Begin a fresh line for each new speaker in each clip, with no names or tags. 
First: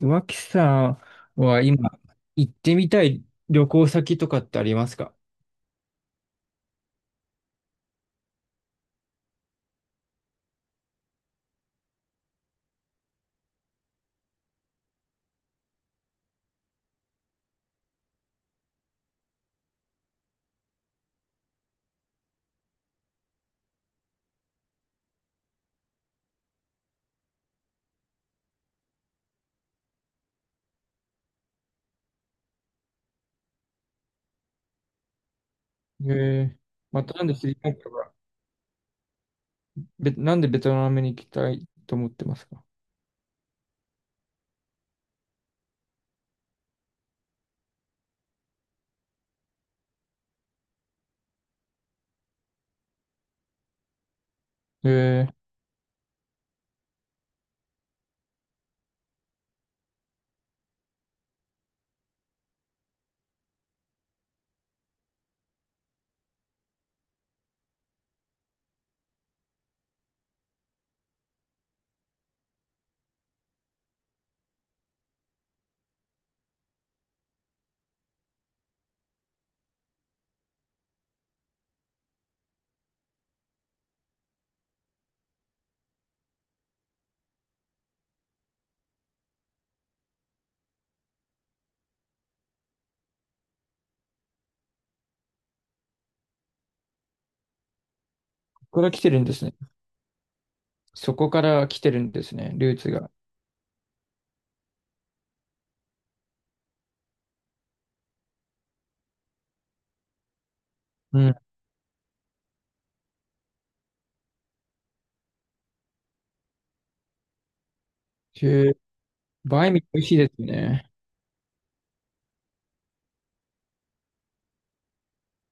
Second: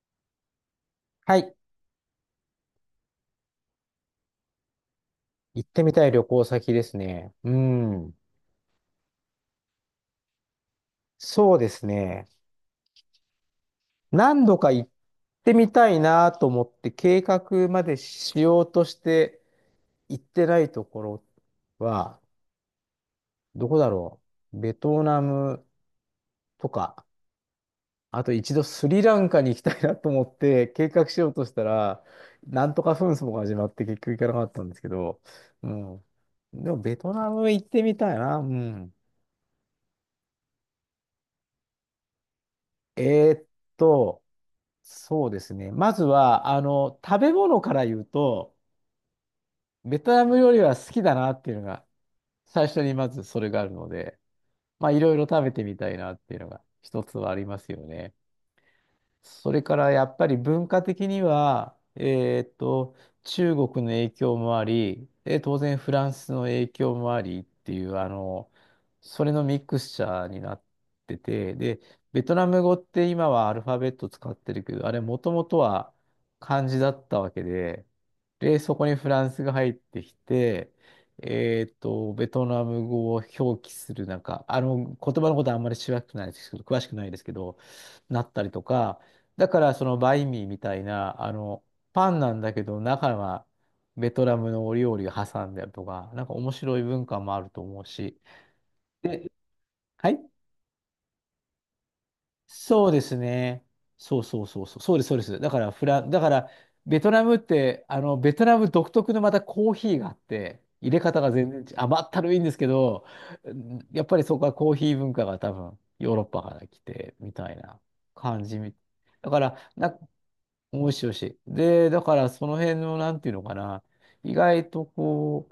脇さ
は
ん
い。
は今行ってみたい旅行先とかってありますか？
行ってみたい旅行先ですね。うん。そうですね。何度か行ってみたいなと思って計画までしようとして行ってないところは、どこだろう。ベトナムとか、あと一度スリランカに行きたいなと思って計画しようとしたら、なんとか紛争が始まって結局行かなかったんですけど、うん。
ええ、
でもベ
ま
ト
たなん
ナ
でス
ム
リ
行っ
ラン
て
カ
み
が、
たいな。うん。
なんでベトナムに行きたいと思ってますか？
えーっと、そうですね。まずは、食べ物から言うと、ベトナム料理は好きだなっていうのが、最初にまずそれがあるので、まあ、いろいろ
ええ、
食べてみたいなっていうのが、一つはありますよね。それからやっぱり文化的には、中国の影響もあり、で、当然フランスの影響もありっていう、それのミクスチャーになってて、で、ベトナム語って今はアルファベット使ってるけど、あれもともとは漢字だったわけで、で、そこにフランスが入ってきて、ベトナム語を表記する、なんか、言葉のことはあんまり詳しくないですけど、詳しくないですけど、なったりとか、だからそのバインミーみたいな、パンなんだけど中はベトナムのお料理を挟んであるとか、なんか面白い文化もあると思うし。
ここから来てるん
で、
ですね。
はい。
そこから来てるんですね、ルー
そ
ツ
うで
が。
すね。そうそうそうそう。そうです、そうです。だからベトナムって、ベトナム独特のまたコーヒーがあって、入れ
う
方が
ん。
全然違う。甘ったるいんですけど、うん、やっぱりそこはコーヒー文化が多分ヨーロッパから来てみたいな感じ
へ
み。
え、
だから、
バインミー
な、
美味しいです
美
ね。
味しい美味しい。で、だからその辺の、なんていうのかな、意外とこ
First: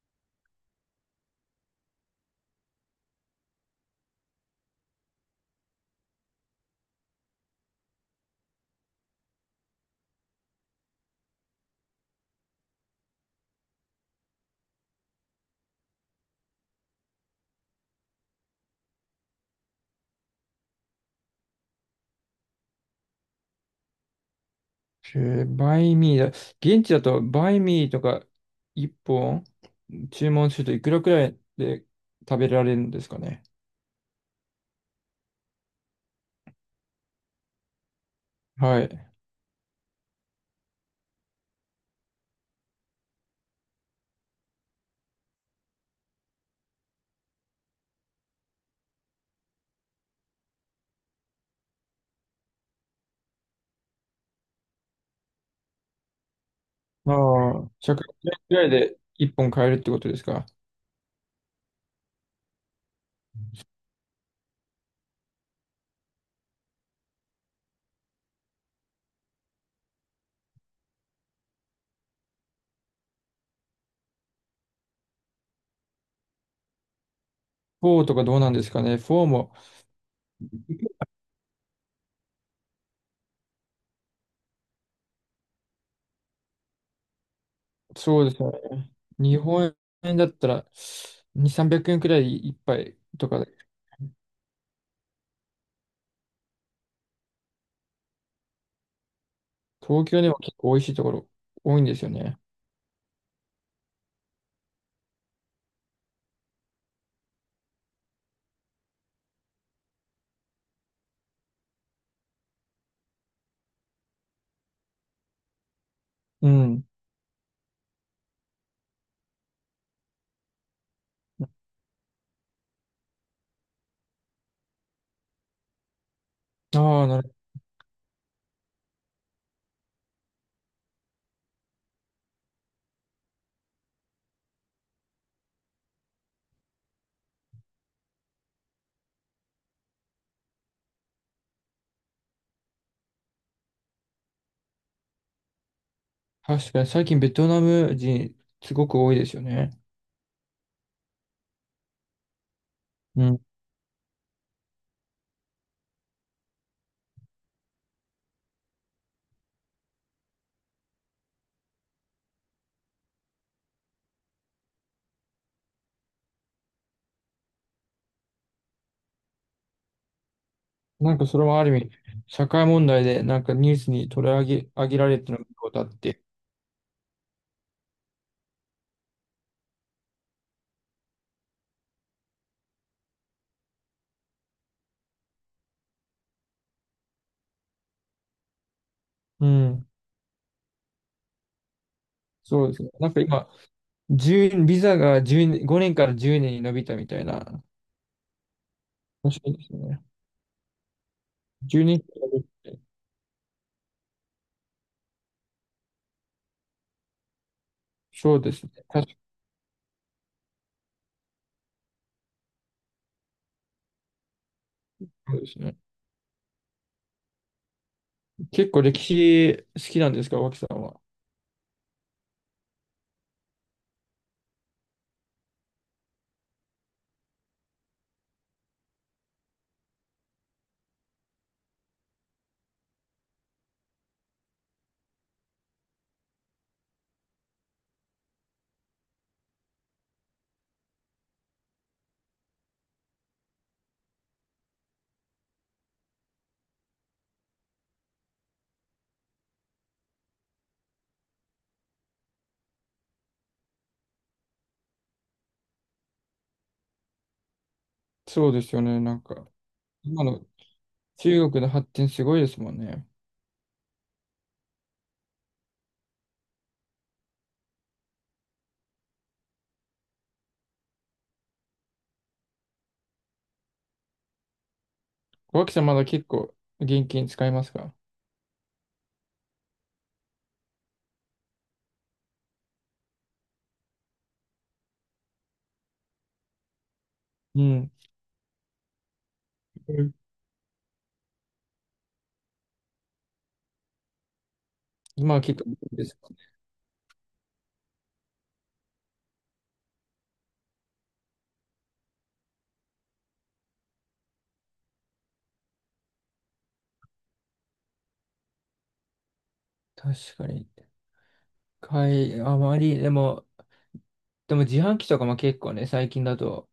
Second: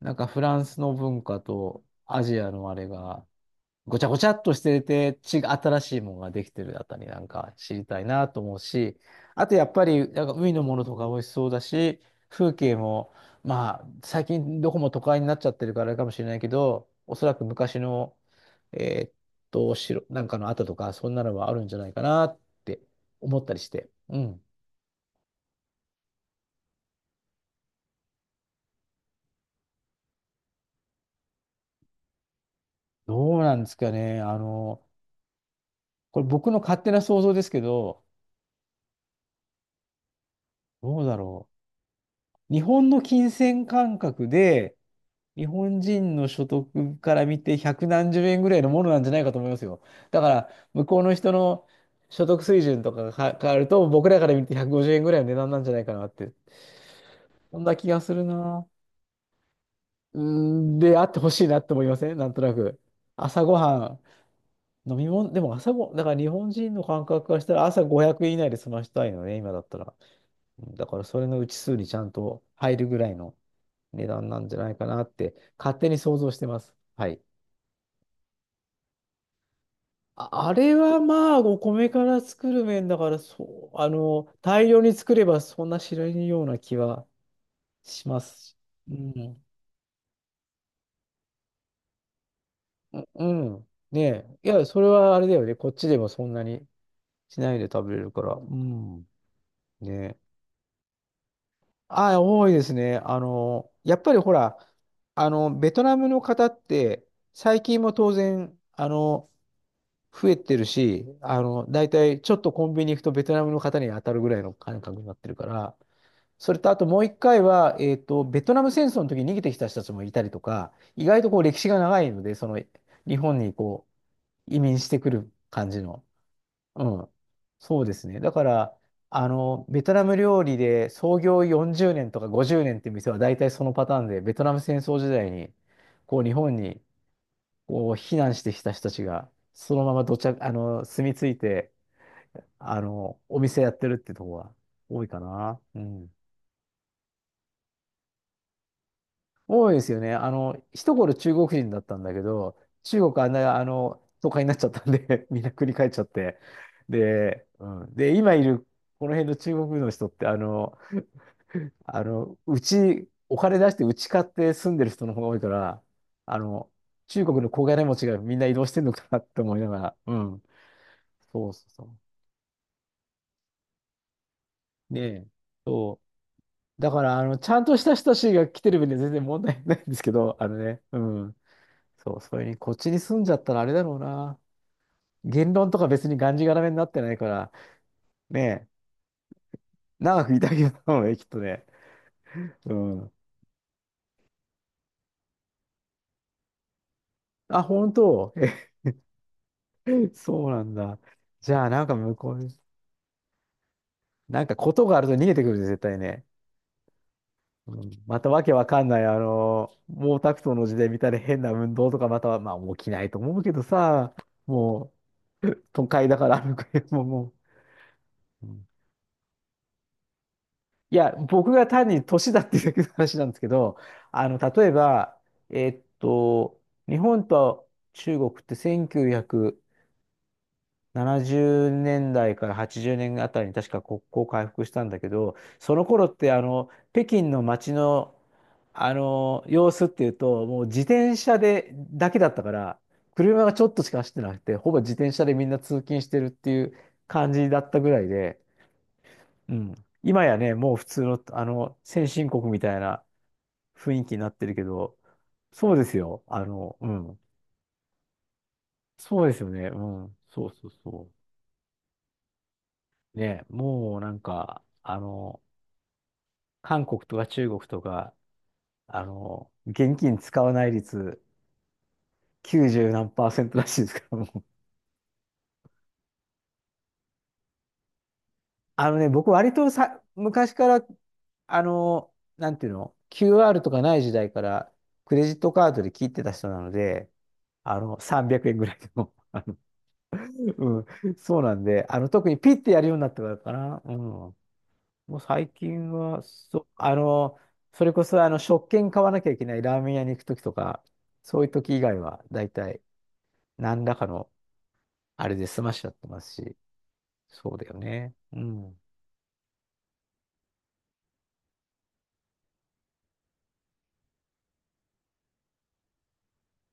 う、なんかフランスの文化とアジアのあれが、ごちゃごちゃっとしてて、新しいものができてるあたりなんか知りたいなと思うし、あとやっぱり、なんか海のものとか美味しそうだし、風景も、まあ、最近どこも都会になっちゃってるからあれかもしれないけど、おそらく昔の、えーっ城、なんかの跡とか、そんなのはあるんじゃないかなって思ったりして。うん。
へえ、バインミーだ。現地だとバインミーとか一本注文するといくらくらいで食べられるんですか
どう
ね？
なんですかね。これ僕の勝手な想像ですけど、
はい。
どうだろう。日本の金銭感覚で、日本人の所得から見て百何十円ぐらいのものなんじゃないかと思いますよ。だから、向こうの人の所得水準とかがか変わると、僕らから見て150円ぐらいの値段なんじゃないかなって、
あ
そん
あ、
な気
1
が
0
する
円ぐら
な。
いで1本買えるってことで
うー
すか？
ん、で、あってほしいなって思いませんなんとなく。朝ごはん、飲み物、でも朝ご、だから日本人の感覚からしたら朝500円以内で済ましたいのね、今だったら。だからそれのうち数にちゃんと入るぐらいの値段なんじゃないかなって勝手に想像してます。はい。
4とかどうなんですかね？4も、
あ、あれはまあお米から作る麺だからそう、あの大量に作ればそんな知らないような気はしま
そうです
す
よ
し。
ね。
う
日
ん。
本円だったら2、300円くえんくらい1杯と
う
かで、
ん。ねえ。いや、それはあれだよね。こっちでもそんなにしないで食べれるから。うん。ね
東京でも
え。
結構美味しいところ多いんですよ
ああ、
ね。
多いですね。やっぱりほら、ベトナムの方って、最近も当然、増えてるし、大体ちょっとコンビニ行くとベトナムの方に当たるぐらいの感覚になってるから、
う
それとあ
ん。
ともう一回は、ベトナム戦争の時に逃げてきた人たちもいたりとか、意外とこう歴史が長いので、その日本にこう移民してくる感じの。う
ああ、
ん。
なるほど。
そうですね。だから、ベトナム料理で創業40年とか50年っていう店は大体そのパターンで、ベトナム戦争時代にこう日本にこう、避難してきた人たちが、そのままどちゃ、住み着いて、お店やってるってとこが多いかな。うん。
確かに最近ベトナム人すごく多いですよ
多
ね。
いですよね。一頃中国人だったんだけど、中国
う
あん
ん。
な、都会になっちゃったんで みんな繰り返っちゃって。で、うん。で、今いる、この辺の中国の人って、お金出してうち買って住んでる人の方が多いから、あの、中国の小金持ちがみんな移動してんのかなって思いながら、うん。
なんかそれ
そう
も
そ
あ
う
る意
そ
味、
う。
社会問題でなんかニュースに取り上げ、上げ
ね
られ
え。
てることあっ
そ
て。
う。だから、ちゃんとした人たちが来てる分には全然問題ないんですけど、あのね、うん。そう、それに、こっちに住んじゃったらあれだろうな。言論とか別にがんじがらめになってないから、ねえ、
うん。
長くいたけどもね、きっとね。
そう
う
ですね。なん
ん。
か今、1ビザが10、5年から10年に伸びたみたい
あ、
な。
本当。
面白いですね。
え、そうなんだ。じゃあ、な
1
んか
年か
向こうに、
らて
なんかことがあると逃げてくるで、絶対ね。うん、また
そう
わけ
です
わ
ね。
かんない、
確かに。
毛沢東の時代みたいな変な運動とか、または、まあ、起きないと思うけどさ、も
そうで
う、
すね。
都会だから歩くよ、もう、もう。うん、
結構歴史好きなんですか、脇さん
い
は？
や、僕が単に年だっていうだけの話なんですけど、例えば、えっと、日本と中国って1900、 70年代から80年あたりに確か国交回復したんだけど、その頃ってあの北京の街の、あの様子っていうと、もう自転車でだけだったから、車がちょっとしか走ってなくて、ほぼ自転車でみんな通勤してるっていう感じだったぐらいで、うん、今やね、もう普通の、あの先進国みたいな雰囲気になってるけど、そうですよ。うん。
そうですよね。な
そ
ん
うです
か、
よね。うん。
今の
そうそうそう。
中国の発展すごいですもんね。
ね、もうなんか、韓国とか中国とか、現金使わない率90何パーセントらしいですから、もう。
脇さんまだ結構現金使いますか？
あのね、僕割とさ、昔から、あの、なんていうの、QR とかない時代から、クレジットカードで切ってた人なので、
うん。
300円ぐらいでも、
うん、
うん、そうなんで、特にピッてやるようになってからかな。うん。もう
今は
最
結構
近
です
は、
か？
そう、それこそあの食券買わなきゃいけないラーメン屋に行くときとか、そういうとき以外は、だいたい何らかのあれで済ましちゃってますし、そうだよね。うん。
確かに。あまり、でも、自販機とかも結構ね、最近だと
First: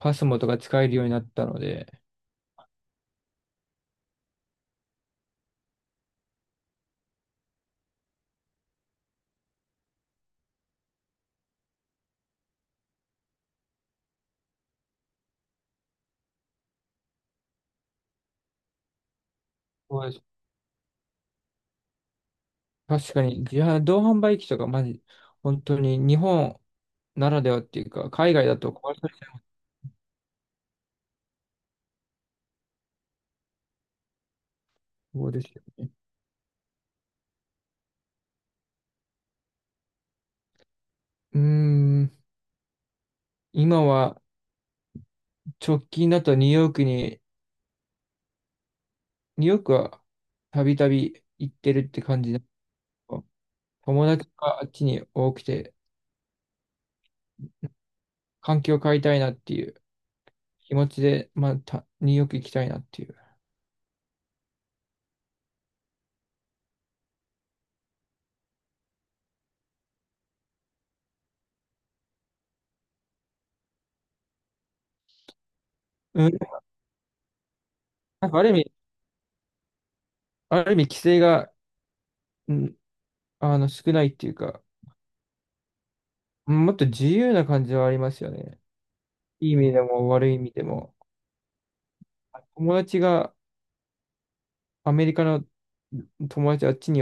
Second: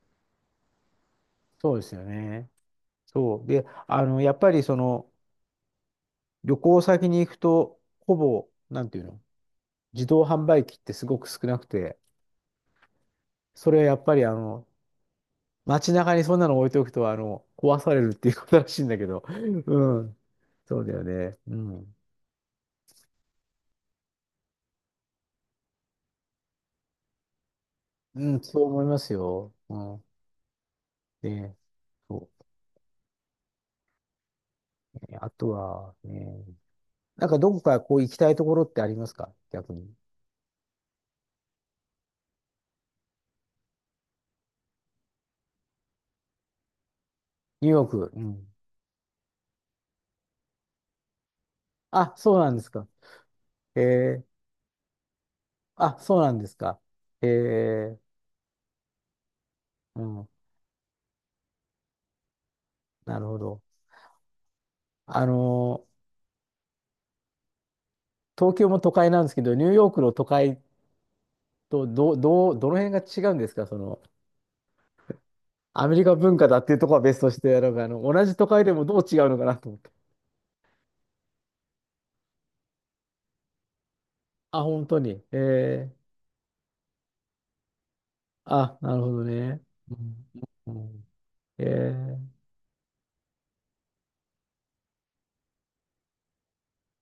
パスモとか使えるようになったの
そうです
で、
よね。そう。で、やっぱりその、旅行先に行くと、ほぼ、なんていうの、自動販売機ってすごく少なくて、それはやっぱりあの、街中にそんなの置いておくと、壊されるっていうことらしいんだけど、う
そう
ん。
です。
そうだよね。うん。
確かに同販売機とか、まじ、本当に日本ならではっていうか、
う
海
ん、
外だ
そう
と
思いま
壊さ
す
れ
よ。うん。で、そうね。
そ
あ
うです
と
よね。
はね、なんかどこかこう行きたいところってありますか、逆に。
うーん、今は直近だと
ニューヨーク。うん。
ニューヨークはたびたび行ってるって
あ、
感じ
そう
だけ
なんですか。
ど、
え
友
ー、
達があっちに多くて、
あ、そうなんですか。えー、
環境を変えたいなっていう
うん。
気持ちで、まあ、ニューヨーク行きたいなっていう。
なるほど。あの、東京も都会なんですけど、ニューヨークの都会とどの辺が違うんですか、その、アメリカ
う
文
ん、
化だっていうところは別として、なんかあの、同
なん
じ
かあ
都
る意
会で
味、
もどう違うのかなと思って。
ある意味規制が、うん、少ないっていうか、
あ、本当に。ー
もっと自由な感じはありますよね。
あ、なるほど
いい意
ね。
味で
う
も
ん、
悪い意味で
う
も。
ん、えー、
友達がアメリカの友達あっちに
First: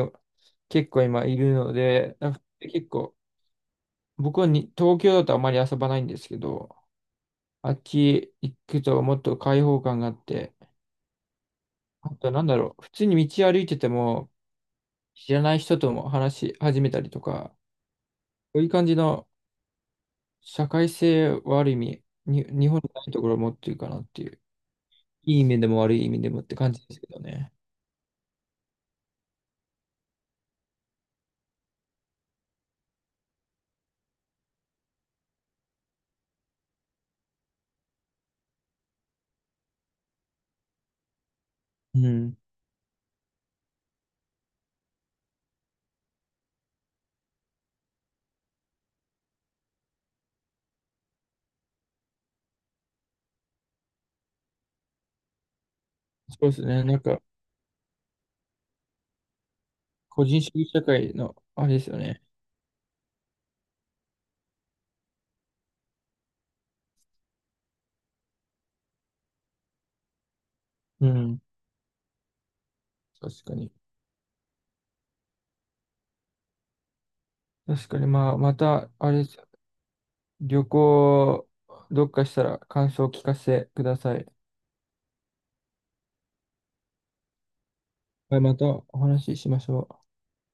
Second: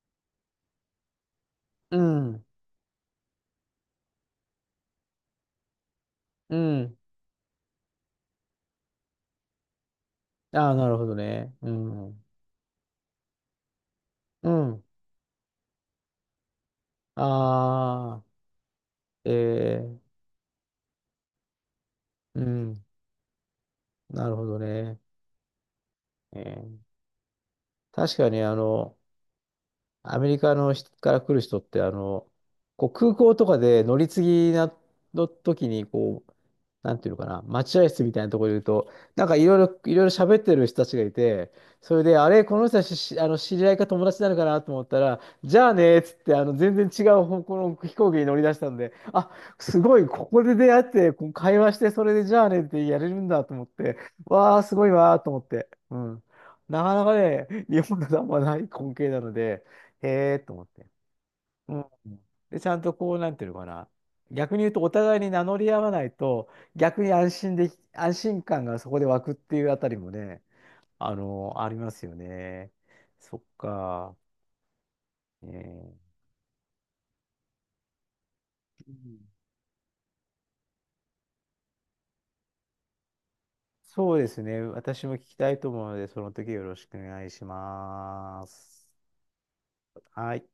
結構今いるの
う
で、なんか
ん、
結構、僕は東京だとあまり遊ばないんですけ
う
ど、
ん。
あっち行くともっと開放感があって、
ああ、なるほどね。う
あ
ん、
となんだろう、普通に道歩いてても
うん。
知らない人とも話し始めたりとか、
ああ、
そういう感じの
えー、
社会性はある意味、
う
日本
ん、
にないところを持ってるかなって
な
い
る
う、
ほどね。
いい意味でも悪い意味でも
え
って感
ー、
じですけどね。
確かに、アメリカの人から来る人って、こう空港とかで乗り継ぎの時に、こう、なんていうのかな、待合室みたいなところにいると、なんかいろいろ喋ってる人たちがいて、そ
う
れで、あ
ん。
れ、この人たちしあの知り合いか友達なのかなと思ったら、じゃあねーっつって、全然違う方向の飛行機に乗り出したんで、あ、すごい、ここで出会って、こう会話して、それでじゃあねってやれるんだと思って、わー、すごいわーと思って。うん。
そうです
な
ね。
か
なん
なか
か、
ね、日本だとあんまない光景なので、へ
個
え
人主
と思っ
義社
て。
会のあれ
う
で
ん。
すよね。
で、ちゃんとこう、なんていうのかな。逆に言うと、お互いに名乗り合わないと、逆に安心感がそこで湧くっていうあたりもね、
うん。
ありますよね。そっ
確かに。
か。えー
確かに、まあ、ま
う
た、
ん、
あれ、旅行、どっかしたら感想を聞かせてくだ
そ
さ
う
い。
ですね。私も聞きたいと思うので、その時よろしくお願いし
はい、
ま
また
す。
お話ししましょう。
はい。